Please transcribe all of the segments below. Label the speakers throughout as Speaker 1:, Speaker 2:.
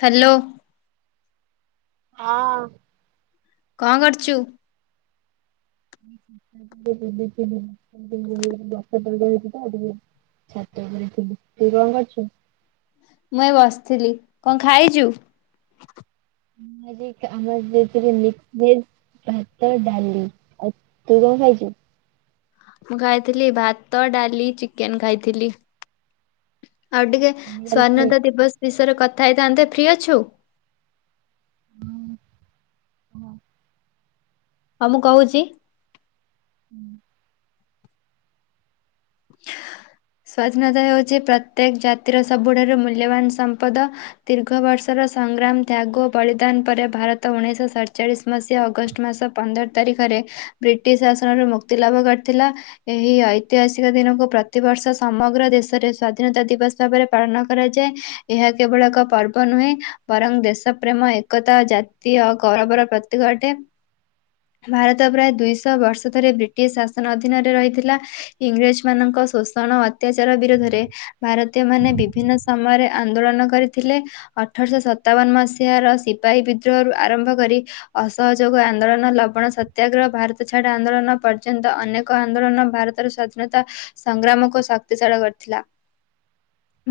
Speaker 1: Hello,
Speaker 2: ହଁ-ଅ-ଅ,
Speaker 1: କଣ କରୁଛୁ?
Speaker 2: [unintelligible] ଛାତ ଉପରେ ଥିଲି, ତୁ କଣ କରୁଛୁ?
Speaker 1: ମୁଁ ଏଇ ବସିଥିଲି। କଣ ଖାଇଛୁ?
Speaker 2: ମୁଁ ଆଜି ଆମର ଯେ ଥିଲେ ମିକ୍ସ ଭେଜ୍। ଭାତ, ଡାଲି। ଆଉ ତୁ କଣ ଖାଇଛୁ?
Speaker 1: ମୁଁ ଖାଇଥିଲି ଭାତ, ଡାଲି, ଚିକେନ ଖାଇଥିଲି। ଆଉ ଟିକେ ସ୍ଵାଧୀନତା ଦିବସ ବିଷୟରେ କଥା ହେଇଥାନ୍ତେ, ଫ୍ରି ଅଛୁ?
Speaker 2: ହୁଁ ହଁ।
Speaker 1: ହଁ ମୁଁ କହୁଛି ସ୍ଵାଧୀନତା ହେଉଛି ପ୍ରତ୍ୟେକ ଜାତିର ସବୁଠାରୁ ମୂଲ୍ୟବାନ ସମ୍ପଦ। ଦୀର୍ଘ ବର୍ଷର ସଂଗ୍ରାମ, ତ୍ୟାଗ, ବଳିଦାନ ପରେ ଭାରତ ଉଣେଇଶ ସଡଚାଳିଶ ମସିହା ଅଗଷ୍ଟ ମାସ ପନ୍ଦର ତାରିଖରେ ବ୍ରିଟିଶ ଶାସନରୁ ମୁକ୍ତି ଲାଭ କରିଥିଲା। ଏହି ଐତିହାସି ସିକ ଦିନକୁ, ପ୍ରତିବର୍ଷ ସମଗ୍ର ଦେଶରେ ସ୍ଵାଧୀନତା ଦିବସ ଭାବରେ ପାଳନ କରାଯାଏ। ଏହା କେବଳ ଏକ ପର୍ବ ନୁହେଁ ବରଂ ଦେଶ ପ୍ରେମ ଏକତା ଜାତି ଓ ଗୌରବର ପ୍ରତୀକ ଅଟେ। ଭାରତ ପ୍ରାୟ ଦୁଇଶହ ବର୍ଷ ଧରି ବ୍ରିଟିଶ ଶାସନ ଅଧୀନରେ ରହିଥିଲା ଇଂରେଜମାନଙ୍କ ଶୋଷଣ ଅତ୍ୟାଚାର ବିରୋଧରେ ଭାରତୀୟମାନେ ବିଭିନ୍ନ ସମୟରେ ଆନ୍ଦୋଳନ କରିଥିଲେ ଅଠରଶହ ସତାବନ ମସିହାର ସିପାହୀ ବିଦ୍ରୋହରୁ ଆରମ୍ଭ କରି ଅସହଯୋଗ ଆନ୍ଦୋଳନ, ଲବଣ ସତ୍ୟାଗ୍ରହ, ଭାରତ ଛାଡ ଆନ୍ଦୋଳନ ପର୍ଯ୍ୟନ୍ତ ଅନେକ କ ଆନ୍ଦୋଳନ ଭାରତର ସ୍ୱାଧୀନତା ସଂଗ୍ରାମକୁ ଶକ୍ତିଶାଳ କରିଥିଲା।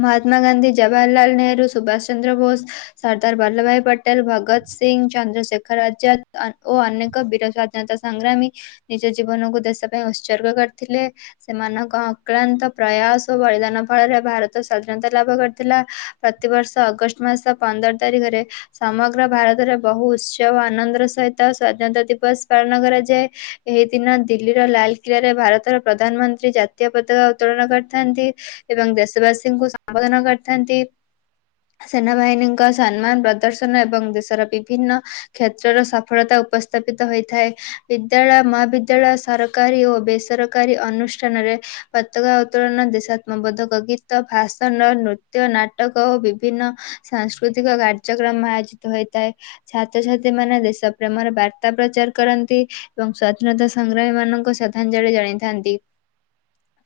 Speaker 1: ମହାତ୍ମା ଗାନ୍ଧୀ, ଜବାହହାରଲାଲ ନେହେରୁ, ସୁଭାଷ ଚନ୍ଦ୍ର ବୋଷ ସର୍ଦ୍ଦାର ବଲ୍ଲଭ ଭାଇ ପଟେଲ, ଭଗତ ସିଂ, ଚନ୍ଦ୍ରଶେଖର ଆଜାଦ ଓ ଅନେକ ବୀର ସ୍ୱା ଧୀନତା ସଂଗ୍ରାମୀ, ନିଜ ଜୀବନକୁ ଦେଶ ପାଇଁ ଉତ୍ସର୍ଗ କରିଥିଲେ ସେମାନଙ୍କ ଅକ୍ଲାନ୍ତ ପ୍ରୟାସ ଓ ବଳିଦାନ ଫଳରେ ଭାରତ ସ୍ଵାଧୀନତା ଲାଭ କରିଥିଲା ପ୍ରତିବର୍ଷ ଅଗଷ୍ଟ ମାସ ପନ୍ଦର ତାରିଖରେ ସମଗ୍ର ଭାରତରେ ବହୁ ଉତ୍ସବ ଓ ଆନନ୍ଦର ସହିତ ସ୍ଵାଧୀନତା ଦିବସ ପାଳନ କରାଯାଏ ଏହି ଦିନ ଦିଲ୍ଲୀର ଲାଲକିଲ୍ଲାରେ ଭାରତର ପ୍ରଧା ପ୍ରଧାନମନ୍ତ୍ରୀ ଜାତୀୟ ପତାକା ଉତ୍ତୋଳନ କରିଥାନ୍ତି ଏବଂ ଦେଶବାସୀଙ୍କୁ ସମ୍ବୋଧନ କରିଥାନ୍ତି ସେନାବାହିନୀଙ୍କ ସମ୍ମାନ ପ୍ରଦର୍ଶନ ଏବଂ ଦେଶର ବିଭିନ୍ନ କ୍ଷେତ୍ରର ସଫଳତା ଉପସ୍ଥାପିତ ହୋଇଥାଏ ବିଦ୍ୟାଳୟ, ମହାବିଦ୍ୟାଳୟ, ସରକାରୀ ଓ ବେସରକାରୀ ଅନୁଷ୍ଠାନରେ ପତକା ଉତ୍ତୋଳନ, ଦେଶାତ୍ମବୋଧକ ଗୀତ, ଭାଷନ ଓ ନୃତ୍ୟ ନାଟ ନାଟକ ଓ ବିଭିନ୍ନ ସାଂସ୍କୃତିକ କାର୍ଯ୍ୟକ୍ରମ ଆୟୋଜିତ ହୋଇଥାଏ ଛାତ୍ରଛାତ୍ରୀମାନେ ଦେଶ ପ୍ରେମର ବାର୍ତ୍ତା ପ୍ରଚାର କରନ୍ତି ଏବଂ ସ୍ୱାଧୀନତା ସଂଗ୍ରାମୀମାନଙ୍କୁ ଶ୍ରଦ୍ଧାଞ୍ଜଳି ଜଣାଇଥାନ୍ତି।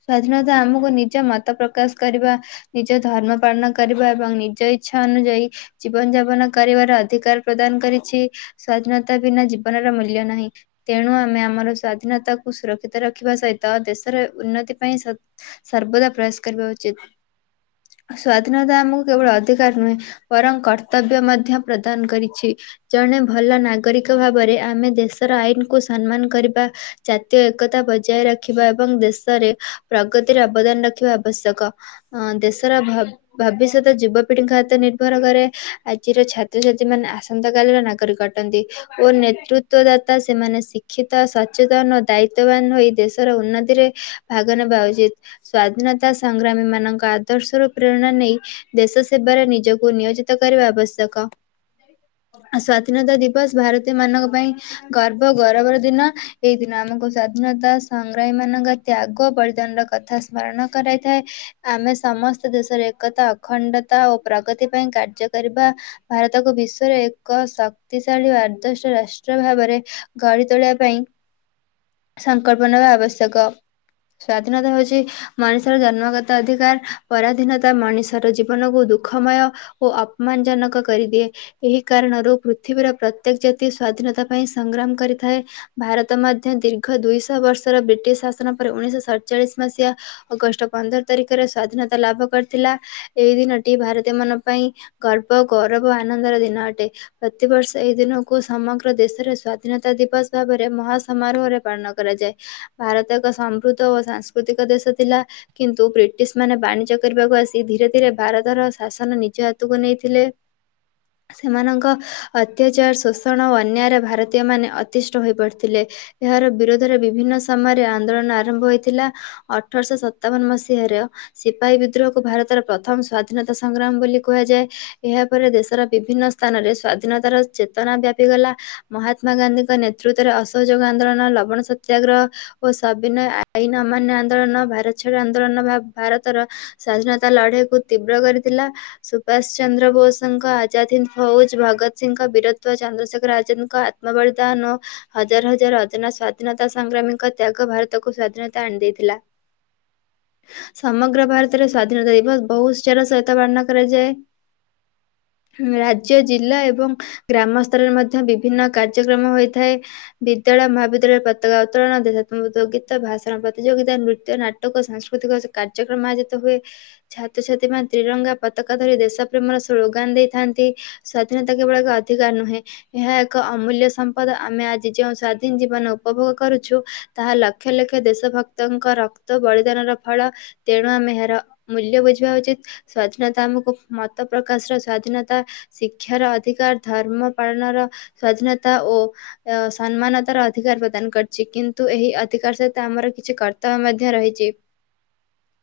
Speaker 1: ସ୍ଵାଧୀନତା ଆମକୁ ନିଜ ମତ ପ୍ରକାଶ କରିବା ନିଜ ଧର୍ମ ପାଳନ କରିବା ଏବଂ ନିଜ ଇଚ୍ଛା ଅନୁଯାୟୀ ଜୀବନଯାପନ କରିବାର ଅଧିକାର ପ୍ରଦାନ କରିଛି ସ୍ଵାଧୀନତା ବିନା ଜୀବନର ମୂଲ୍ୟ ନାହିଁ। ତେଣୁ ଆମେ ଆମର ସ୍ଵାଧୀନତାକୁୁ ସୁରକ୍ଷିତ ରଖି ରଖିବା ସହିତ, ଦେଶର ଉନ୍ନତି ପାଇଁ ସତ୍-ସର୍ବଦା ପ୍ରୟାସ କରିବା ଉଚିତ। ସ୍ଵାଧୀନତା ଆମକୁ କେବଳ ଅଧିକାର ନୁହେଁ ବରଂ କର୍ତ୍ତବ୍ୟ ମଧ୍ୟ ପ୍ରଦାନ କରିଛି। ଜଣେ ଭଲ ନାଗରିକ ଭାବରେ ଆମେ ଦେଶର ଆଇନକୁ ସମ୍ମାନ କରିବା ଜାତୀୟ ଏକତା ବୈ ବଜାୟ ରଖିବା ଏବଂ ଦେଶରେ ପ୍ରଗତିର ଅବଦାନ ରଖିବା ଆବଶ୍ୟକ। ଅଁ ଦେଶର ଭବ ଭବିଷ୍ୟତ ଯୁବପିଢିଙ୍କ ହାତରେ ନିର୍ଭର କରେ, ଆଜିର ଛାତ୍ରଛାତ୍ରୀ ମାନେ ଆସ ସନ୍ତା କାଲିର ନାଗରିକ ଅଟନ୍ତି। ଓ ନେତୃତ୍ୱଦାତା, ସେମାନେ ଶିକ୍ଷିତା, ସଚେତନ ଓ ଦାୟିତ୍ୱବାନ ହୋଇ ଦେଶର ଉନ୍ନତିରେ ଭାଗ ନେବା ଉଚିତ୍। ସ୍ଵାଧୀନତା ସଂଗ୍ରାମୀ ମାନଙ୍କ ଆଦର୍ଶରୁ ପ୍ରେରଣା ନେଇ ଦେଶସେବାରେ ନିଜକୁ ନିୟୋଜିତ କରିବା ଆବଶ୍ୟକ। ଆ ସ୍ଵାଧୀନତା ଦିବସ ଭାରତୀୟ ମାନଙ୍କ ପାଇଁ ଗର୍ବ ଗୌରବର ଦିନ, ଏଇ ଦିନ ଆମକୁ ସ୍ଵାଧୀନତା ସଂଗ୍ରାମୀ ମାନଙ୍କ ତ୍ୟାଗ, ବଳିଦାନର କଥା ସ୍ମରଣ କରାଇଥାଏ। ଆମେ ସମସ୍ତ ଦେଶର ଏକତା, ଅଖଣ୍ଡତା ଓ ପ୍ରଗତି ପାଇଁ କାର୍ଯ୍ୟ କରିବା। ଭାରତକୁ ବିଶ୍ୱରେ ଏକ ଶକ୍ତିଶାଳୀ ଆଦର୍ଶ ରାଷ୍ଟ୍ର ଭାବରେ ଗଢ଼ି ତୋଳିବା ପାଇଁ ସଂକଳ୍ପ ନେବା ଆବଶ୍ୟକ। ସ୍ଵାଧୀନତା ହଉଛି ମଣିଷର ଜନ୍ମଗତ ଅଧିକାର, ପରାଧୀନତା ମଣିଷର ଜୀବନକୁ ଦୁଃଖମୟ ଓ ଅପମାନ ଜନକ କରିଦିଏ। ଏହି କାରଣରୁ ପୃଥିବୀର ପ୍ରତ୍ୟେକ ଜାତି ସ୍ଵାଧୀନତା ପାଇଁ ସଂଗ୍ରାମ କରିଥାଏ। ଭାରତ ମଧ୍ୟ ଦୀର୍ଘ ଦୁଇଶହ ବର୍ଷର ବ୍ରିଟିଶ ଶାସନ ପରେ ଉଣେଇଶ ସଡଚାଳିଶ ମସିହା ଅଗଷ୍ଟ ପନ୍ଦର ତାରିଖରେ ସ୍ଵାଧୀନତା ଲାଭ କରିଥିଲା, ଏଇ ଦିନଟି ଭାରତୀୟ ମାନଙ୍କ ପାଇଁ ଗର୍ବ ଓ ଗୌରବ ଆନନ୍ଦର ଦିନ ଅଟେ। ପ୍ରତିବର୍ଷ ଏଇ ଦିନକୁ ସମଗ୍ର ଦେଶରେ ସ୍ଵାଧୀନତା ଦିବସ ଭାବରେ ମହା ସମାରୋହରେ ପାଳନ କରାଯାଏ। ଭାରତ ଏକ ସମୃଦ୍ଧ ଓ ସାଂସ୍କୃତିକ ଦେଶ ଥିଲା। କିନ୍ତୁ ବ୍ରିଟିଶ ମାନେ ବାଣିଜ୍ୟ କରିବାକୁ ଆସି ଧିରେ ଧିରେ ଭାରତର ଶାସନ ନିଜ ହାତକୁ ନେଇଥିଲେ। ସେମାନଙ୍କ ଅତ୍ୟାଚାର ଶୋଷଣ ଓ ଅନ୍ୟାୟରେ ଭାରତୀୟ ମାନେ ଅତିଷ୍ଠ ହୋଇପଡିଥିଲେ, ଏହାର ବିରୋଧ ରେ ବିଭିନ୍ନ ସମୟରେ ଆନ୍ଦୋଳନ ଆରମ୍ଭ ହୋଇଥିଲା, ଅଠରଶ ସତାବନ ମସିହାର ସିପାହୀ ବିଦ୍ରୋହକୁ ଭାରତର ପ୍ରଥମ ସ୍ଵାଧୀନତା ସଂଗ୍ରାମ ବୋଲି କୁହାଯାଏ ଏହାପରେ ଦେଶର ବିଭିନ୍ନ ସ୍ଥାନରେ ସ୍ଵାଧୀନତାର ଚେତନା ବ୍ୟାପିଗଲା। ମହାତ୍ମା ଗାନ୍ଧୀଙ୍କ ନେତୃତ୍ୱରେ ଅସହଯୋଗ ଆନ୍ଦୋଳନ, ଲବଣ ସ ତ୍ୟାଗ୍ରହ ଓ ସବିନୟ ଆଇନ ଅମାନ୍ୟ ଆନ୍ଦୋଳନ ଭାରତଛାଡ ଆନ୍ଦୋଳନ ଭା-ଭାରତର ସ୍ଵାଧୀନତା ଲଢିଆକୁ ତୀବ୍ର କରିଥିଲା। ସୁଭାଷ ଚନ୍ଦ୍ର ବୋଷଙ୍କ ଆଜାଦ୍ ହିନ୍ଦ ଫୌଜ, ଭଗତ ସିଂହଙ୍କ ବୀରତ୍ୱ ଚନ୍ଦ୍ରଶେଖର ଆଜାଦଙ୍କ ଆତ୍ମ ବଳିଦାନ ଓ ହଜାର ହଜାର ଅଜନା ସ୍ୱା ସ୍ୱାଧୀନତା ସଂଗ୍ରାମୀଙ୍କ ତ୍ୟାଗ ଭାରତକୁ ସ୍ୱାଧୀନତା ଆଣିଦେଇ ଥିଲା। ସମଗ୍ର ଭାରତରେ ସ୍ଵାଧୀନତା ଦିବସ ବହୁତ ଉତ୍ସାହର ସହିତ ପାଳନ କରାଯାଏ। ରାଜ୍ୟ, ଜିଲ୍ଲା ଏବଂ ଗ୍ରାମ ସ୍ତରରେ ମଧ୍ୟ ବିଭିନ୍ନ କାର୍ଯ୍ୟକ୍ରମ ହୋଇଥାଏ, ବିଦ୍ୟାଳୟ, ମହାବିଦ୍ୟାଳୟ ପ ପତକା ଉତ୍ତୋଳନ, ଦେଶାତ୍ମବୋଧକ ଗୀତ, ଭାଷଣ ପ୍ରତିଯୋଗିତା, ନୃତ୍ୟ, ନାଟକ ଓ ସାଂସ୍କୃତିକ କାର୍ଯ୍ୟକ୍ରମ ଆୟୋଜିତ ହୁଏ। ଛାତ୍ରଛାତ୍ରୀ ମାନେ ତ୍ରିରଙ୍ଗା ପତକା ଧରି ଦେଶ ପ୍ରେମର ସ୍ଲୋଗାନ ଦେଇଥାନ୍ତି। ସ୍ଵଧୀନତା କେବଳ ଏକ ଅଧିକାର ନୁହେଁ ଏହା ଏକ ଅମୂଲ୍ୟ ସମ୍ପଦ, ଆମେ ଆଜି ଯେଉଁ ସ୍ଵାଧୀନ ଜୀବନ ଉପଭୋଗ କରୁଛୁ, ତାହା ଲକ୍ଷ ଲକ୍ଷ ଦେଶ ଭକ୍ତଙ୍କ ରକ୍ତ ବଳିଦାନର ଫଳ। ତେଣୁ ଆମେ ଏହାର ମୂଲ୍ୟ ବୁଝିବା ଉଚିତ୍। ସ୍ଵାଧୀନତା ଆମକୁ ମତ ପ୍ରକାଶର ସ୍ଵାଧୀନତା ଶିକ୍ଷାର ଅଧିକାର ଧର୍ମ ପାଳନର ସ୍ଵାଧୀନତା ଓ ଏ ସମ୍ମାନତାର ଅଧିକାର ପ୍ର ଦାନ କରିଚି, କିନ୍ତୁ ଏହି ଅଧିକାର ସହିତ ଆମର କିଛି କର୍ତ୍ତବ୍ୟ ମଧ୍ୟ ରହିଚି।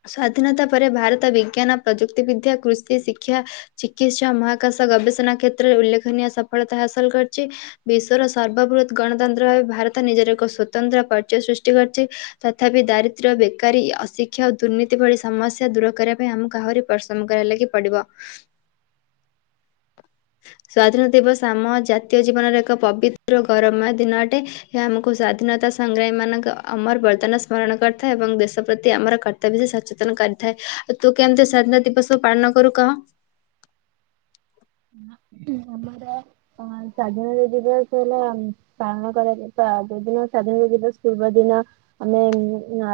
Speaker 1: ସ୍ଵାଧୀନତା ପରେ ଭାରତ ବିଜ୍ଞାନ, ପ୍ରଯୁକ୍ତି ବିଦ୍ୟା, କୃଷି, ଶିକ୍ଷା ଚିକିତ୍ସା, ମହାକାଶ ଗବେଷଣା କ୍ଷେତ୍ରରେ ଉଲ୍ଲେଖନୀୟ ସଫଳତା ହାସଲ କରିଚି। ବିଶ୍ଵର ସର୍ବବୃହତ୍ ଗଣତନ୍ତ୍ର ଭାବେ ଭାରତ ନିଜର ଏକ ସ୍ଵତନ୍ତ୍ର ପରିଚୟ ସୃଷ୍ଟି କରିଛି। ତଥାପି ଦାରିଦ୍ର୍ୟ, ବେକାରୀ, ଅଶିକ୍ଷ ଓ ଦୁର୍ନୀତି ଭଳି ସମସ୍ୟା ଦୂର କରିବା ପାଇଁ ଆମକୁ ଆହୁରି ପରିଶ୍ରମ କରିଆ ଲାଗି ପଡ଼ିବ। ସ୍ଵାଧୀନତା ଦିବସ ଆମ ଜାତୀୟ ଜୀବନର ଏକ ପବିତ୍ର ଗୌରବମୟ ଦିନ ଅଟେ। ଏହା ଆମକୁ ସ୍ଵାଧୀନତା ସଂଗ୍ରାମୀ ମାନଙ୍କ ଅମର ବରଦାନ ସ୍ମରଣ କରିଥାଏ ଏବଂ ଦେଶ ପ୍ରତି ଆମର କ ର୍ତ୍ତବ୍ୟ ସେ ସଚେତନ କରିଥାଏ, ଆଉ ତୁ କେମିତି ସ୍ୱାଧୀନତା ଦିବସକୁ ପାଳନ କରୁ କହ?
Speaker 2: ଆମର ଅଁ ସ୍ୱାଧୀନତା ଦିବସ ହେଲା ପାଳନ କରାଯାଏ ତା ଯୋଉଦିନ ସ୍ବାଧୀନତା ଦିବସ ପୂର୍ବ ଦିନ ଆମେ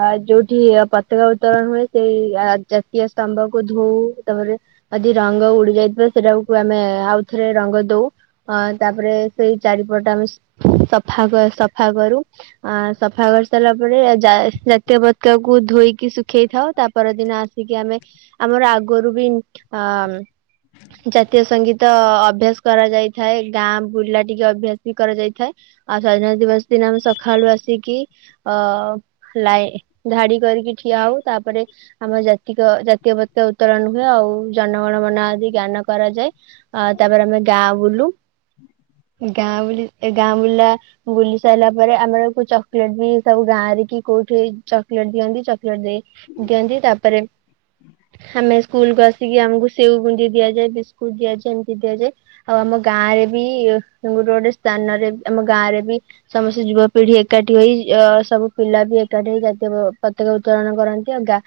Speaker 2: ଆ ଯୋଉଠି ପତକା ଉତ୍ତୋଳନ ହୁଏ ସେଇ ଆ ଯା ଇଏ ସ୍ତମ୍ଭକୁ ଧୋଉ ତାପରେ ଜଦି ରଙ୍ଗ ଉଡି ଯାଇଥିବ ସେଟାକୁ ତ ଆମେ ଆଉଥରେ ରଙ୍ଗ ଦଉ। ଅ ତାପରେ ସେଇ ଚାରିପଟ ଆମେ ସଫା ସଫା କରୁ। ଅ ସଫା କରି ସାରିଲା ପରେ ଜା ଜାତୀୟ ପତକାକୁ ଧୋଇକି ଶୁଖେଇ ଥାଉ ତା ପରଦିନ ଆସିକି ଆମେ ଆମର ଆଗରୁ ବି ଅ ଜାତୀୟ ସଙ୍ଗୀତ ଅଭ୍ୟାସ କରାଯାଇଥାଏ। ଗାଁ ବୁାଲା ଟିକେ ଅଭ୍ୟାସ ବି କରାଯାଇଥାଏ। ଆଉ ସ୍ଵାଧୀନତା ଦିବସ ଦିନ ଆମେ ସକାଳୁ ଆସିକି ଅ ଲାଇ ଧାଡି କରିକି ଠିଆ ହଉ ତାପରେ ଆମ ଜାତିକ ଜାତୀୟ ପତକା ଉତ୍ତୋଳନ ହୁଏ ଆଉ ଜନଗଣ ମନ ଆଦି ଜ୍ଞାନ କରାଯାଏ ଆ ତାପରେ ଆମେ ଗାଁ ବୁଲୁ। ଗାଁ ବୁଲି ଏ ଗାଁ ବୁଲା ବୁଲି ସାରିଲା ପରେ ଆମର ଚକୋଲେଟ ବି ସବୁ ଗାଁ ରେ କି କୋଉଠି ଚକୋଲେଟ ଦିଅନ୍ତି ଚକଲେଟ ଦେଇ ଦିଅନ୍ତି ତାପରେ, ଆମେ ସ୍କୁଲକୁୁ ଆସିକି ଆମକୁ ସେଉ ବୁନ୍ଦି ଦିଆଯାଏ ବିସ ସ୍କୁଟ ଦିଆଯାଏ ଏମିତି ଦିଆଯାଏ। ଆଉ ଆମ ଗାଁ ରେ ବି ଗୋଟେ ଗୋଟେ ସ୍ଥାନରେ ଆମ ଗାଁ ରେ ବି ସମସ୍ତେ ଯୁବପିଢି ଏକାଠି ହୋଇ ଅ ସବୁ ପିଲା ବି ଏକାଠି ହୋଇ ଜାତୀୟ ପତାକା ଉତ୍ତୋଳନ କରନ୍ତି ଆଉ ଗା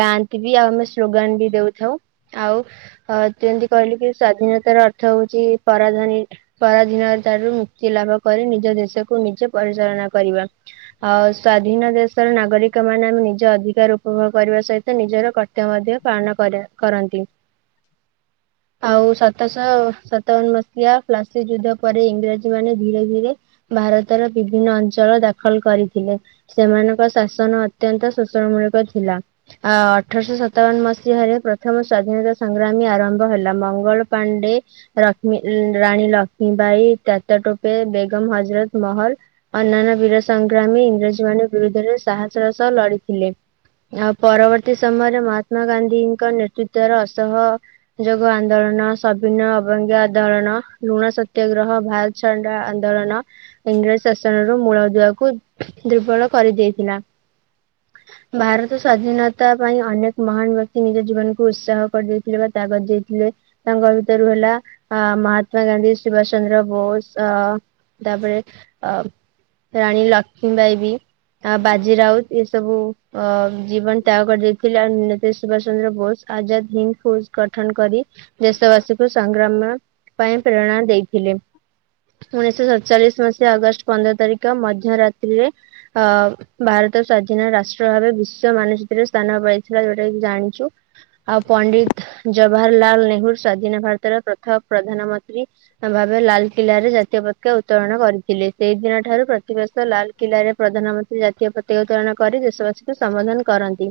Speaker 2: ଗାଆନ୍ତି ବି ଆଉ ଆମେ ସ୍ଲୋଗାନ ବି ଦଉଥାଉ, ଆଉ ଯେମିତି କହିଲୁ କି ସ୍ଵାଧୀନତାର ଅର୍ଥ ହଉଛି ପରାଧନୀ ପରାଧୀନ ତାରୁ ମୁକ୍ତି ଲାଭ କରି ନିଜ ଦେଶକୁ ନିଜେ ପରିଚାଳନା କରିବା। ଆଉ ସ୍ଵାଧୀନ ଦେଶର ନାଗରିକ ମାନେ ଆମେ ନିଜ ଅଧିକାର ଉପଭୋଗ କରିବା ସହିତ ନିଜର କ ମଧ୍ୟ ପାଳନ କରେ କରନ୍ତି। ଆଉ ସତଶହ ସତାବନ ମସିହା ଫ୍ଲାସି ଯୁଦ୍ଧ ପରେ ଇଂରାଜୀ ମାନେ ଧୀରେ ଧୀରେ ଭାରତର ବିଭିନ୍ନ ଅଞ୍ଚଳ ଦାଖଲ କରିଥିଲେ। ସେମାନଙ୍କ ଶାସନ ଅତ୍ୟନ୍ତ ଶୋଷଣ ମୂଳକ ଥିଲା। ଅ ଅଠରଶହ ସତାବନ ମସିହାରେ ପ୍ରଥମ ସ୍ଵାଧୀନତା ସଂଗ୍ରାମୀ ଆରମ୍ଭ ହେଲା। ମଙ୍ଗଳ ପାଣ୍ଡେ ଲକ୍ଷ୍ମୀ ଲ ରାଣୀ ଲକ୍ଷ୍ମୀ ବାଇ, ତାତ୍ୟା ଟୋପେ, ବେଗମ ହଜରତ ମହଲ ଅନାନ୍ୟ ବୀର ସଂଗ୍ରାମୀ ଇଂରେଜୀ ମାନେ ବିରୁଦ୍ଧରେ ସାହସର ସହ ଲଢିଥିଲେ। ଆଉ ପରବର୍ତ୍ତୀ ସମୟରେ ମହାତ୍ମା ଗାନ୍ଧୀଙ୍କ ନେତୃତର ଅସହ ଯୋଗ ଆନ୍ଦୋଳନ, ସଭିନ ଅବଙ୍ଗ ଆନ୍ଦୋଳନ, ଲୁଣ ସତ୍ୟାଗ୍ରହ, ଭାରତ ଛାଡ ଆନ୍ଦୋଳନ ଇଂରେଜ ଶାସନରୁ ମୂଳ ଦୁଆକୁ ଦୁର୍ବଳ କରିଦେଇଥିଲା। ଭାରତ ସ୍ଵାଧୀନତା ପାଇଁ ଅନେକ ମହାନ ବ୍ୟକ୍ତି ନିଜ ଜୀବନକୁ ଉତ୍ସାହ କରିଦେଇଥିଲେ ବା କାଗଯ ଦେଇଥିଲେ। ତାଙ୍କ ଭିତରୁ ହେଲା ଅ ମହାତ୍ମା ଗାନ୍ଧୀ, ସୁଭାଷ ଚନ୍ଦ୍ର ବୋଷ ଅ ତାପରେ ଅ ରାଣୀ ଲକ୍ଷ୍ମୀ ବାଇ ବି ଆ ବାଜି ରାଉତ ଏସବୁ ଅ ଜୀବନ ତ୍ୟାଗ କରିଦେଇଥିଲେ। ସୁଭାଷ ଚନ୍ଦ୍ର ବୋଷ, ଆଜାଦ ହିନ୍ଦ ଫୋଜ ଗଠନ କରି ଦେଶବାସୀଙ୍କୁ ସାଙ୍ଗ ଗ୍ରାମ ପାଇଁ ପ୍ରେରଣା ଦେଇଥିଲେ। ଉଣେଇଶଶହ ସତଚାଳିଶ ମସିହା ଅଗଷ୍ଟ ପନ୍ଦର ତାରିଖ ମଧ୍ୟରାତ୍ରିରେ ଅ ଭାରତ ସ୍ଵାଧୀନ ରାଷ୍ଟ୍ର ଭାବେ ବିଶ୍ଵ ମାନଚିତରେ ସ୍ଥାନ ପାଇଥିଲା ଯଉଟା କି ଜାଣିଛୁ। ଆଉ ପଣ୍ଡିତ ଜବାହାରଲାଲ ନେହେରୁ ସ୍ଵାଧୀନ ଭାରତର ପ୍ରଥମ ପ୍ରଧାନମନ୍ତ୍ରୀ। ଭାବେ ଲାଲକିଲ୍ଲାରେ ଜାତୀୟ ପତାକା ଉତ୍ତୋଳନ କରିଥିଲେ ସେଇଦିନ ଠାରୁ ପ୍ରତିବର୍ଷ ଲାଲ କିଲାରେ ପ୍ରଧାନମନ୍ତ୍ରୀ ଜାତୀୟ ପତକା ଉତ୍ତୋଳନ କରି ଦେଶବାସୀଙ୍କୁ ସମ୍ବୋଧନ କରନ୍ତି।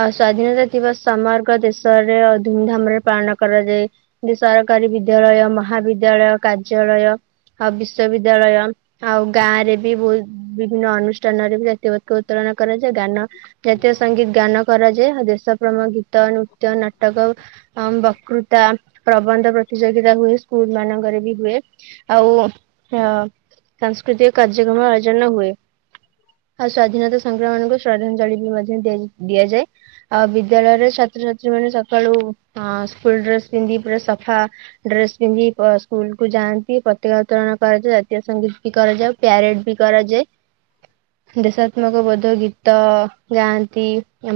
Speaker 2: ଆଉ ସ୍ଵାଧୀନତା ଦିବସ ସମଗ୍ର ଦେଶରେ ଧୁମଧାମ ରେ ପାଳନ କରାଯାଏ। ସରକାରୀ ବିଦ୍ୟାଳୟ, ମହାବିଦ୍ୟାଳୟ, କାର୍ଯ୍ୟାଳୟ, ଆଉ ବିଶ୍ଵବିଦ୍ୟାଳୟ। ଆଉ ଗାଁ ରେ ବି ବୋହୁତ ବିଭିନ୍ନ ଅନୁଷ୍ଠାନରେ ବି ଜାତୀୟ ପତାକା ଉତ୍ତୋଳନ କରାଯାଏ। ଗାନ ଜାତୀୟ ସଙ୍ଗୀତ ଗାନ କରାଯାଏ ଆଉ ଦେଶପ୍ରେମ ଗୀତ, ନୃତ୍ୟ, ନାଟକ ଅମ୍ ବକୃତା, ପ୍ରବନ୍ଧ ପ୍ରତିଯୋଗୀତା ହୁଏ। ସ୍କୁଲ ମାନଙ୍କରେ ବି ହୁଏ। ଆଉ [unintelligible] ସାଂସ୍କୃତିକ କାର୍ଯ୍ୟକ୍ରମ ଆୟୋଜନ ହୁଏ। ଆଉ ସ୍ଵାଧୀନତା ସଂଗ୍ରାମାନଙ୍କୁ ଶ୍ରଦ୍ଧାଞ୍ଜଳି ବି ମଧ୍ୟ ଦିଆ ଦିଆଯାଏ। ଆଉ ବିଦ୍ୟାଳୟରେ ଛାତ୍ରଛାତ୍ରୀ ଯଉମାନେ ସକାଳୁ ଅ- ସ୍କୁଲ ଡ୍ରେସ ପିନ୍ଧି ପୁରା ସଫା ଡ୍ରେସ ପିନ୍ଧି ସ୍କୁଲ କୁ ଯାଆନ୍ତି ପତକା ଉତ୍ତୋଳନ କରାଯାଏ ଜାତୀୟ ସଙ୍ଗୀତ ବି କରାଯାଏ। ପ୍ୟାରେଡ୍ ବି କରାଯାଏ।
Speaker 1: ଁ
Speaker 2: ଦେଶାତ୍ମକ ବୋଧ ଗୀତ ଗାଆନ୍ତି,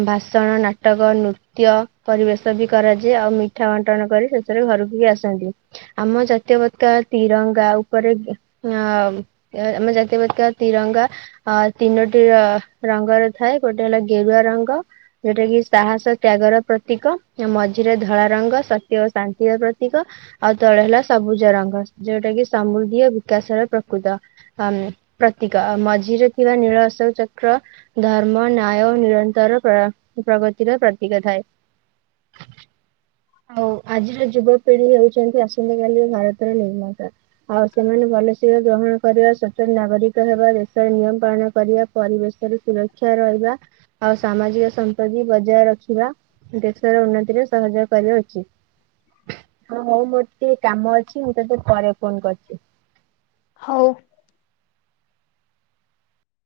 Speaker 2: ଭାଷଣ ନାଟକ ନୃତ୍ୟ ନୃତ୍ୟ ପରିବେଶ ବି କରାଯାଏ ଆଉ ମିଠା ବଣ୍ଟନ କରି ସେଥିରେ ଘରକୁ ବି ଆସନ୍ତି। ଆମ ଜାତୀୟ ପତକା ତିରଙ୍ଗା ଉପରେ ଘି ଆଁ ଆ ଆମ ଜାତୀୟ ପତକା ତିରଙ୍ଗା ଅ ତିନୋଟି ଅ ରଙ୍ଗର ଥାଏ ଗୋଟେ ହେଲା ଗେରୁଆ ରଙ୍ଗ। ଯୋଉଟା କିି ସାହସ ତ୍ୟାଗର ପ୍ର ତୀକ ମଝିରେ ଧଳା ରଙ୍ଗ ସତ୍ୟ ଓ ଶାନ୍ତିର ପ୍ରତୀକ। ଆଉ ତଳେ ହେଲା ସବୁଜ ରଙ୍ଗ ଯୋଉଟା କି ସମୃଦ୍ଧି ଆଉ ବିକାଶର ପ୍ରକୃତ। [unintelligible] ପ୍ରତୀକ ଆଉ ମଝିରେ ଥିବା ନୀଳ ଆଶୋକଚକ୍ର ଧର୍ମ, ନ୍ୟାୟ ଓ ନିରନ୍ତର ପ୍ରୟ ପ୍ରଗତିର ପ୍ରତୀକ ଥାଏ। ଆଉ ଆଜିର ଯୁବପିଢି ହେଉଚନ୍ତି ଆସନ୍ତାକାଲି ଭାରତର ନିର୍ମାତା। ଆଉ ସେମାନେ ଭଲସିଳ ଗ୍ରହଣ କରିବା ସଚେନ ନାଗରିକ ହେବା ଦେଶର ନିୟମ ପାଳନ କରିବା ପରିବେଶରେ ସୁରକ୍ଷା ରହିବା, ଆଉ ସାମାଜିକ ସମ୍ପତ୍ତି ବଜାୟ ରଖିବା ଦେଶର ଉନ୍ନତିରେ ସହଜ କରିବା ଉଚିତ। ହଁ ହଉ ମୋର ଟିକେ କାମ ଅଛି ମୁଁ ତତେ ପରେ ଫୋନ କରୁଚି।
Speaker 1: ହଉ।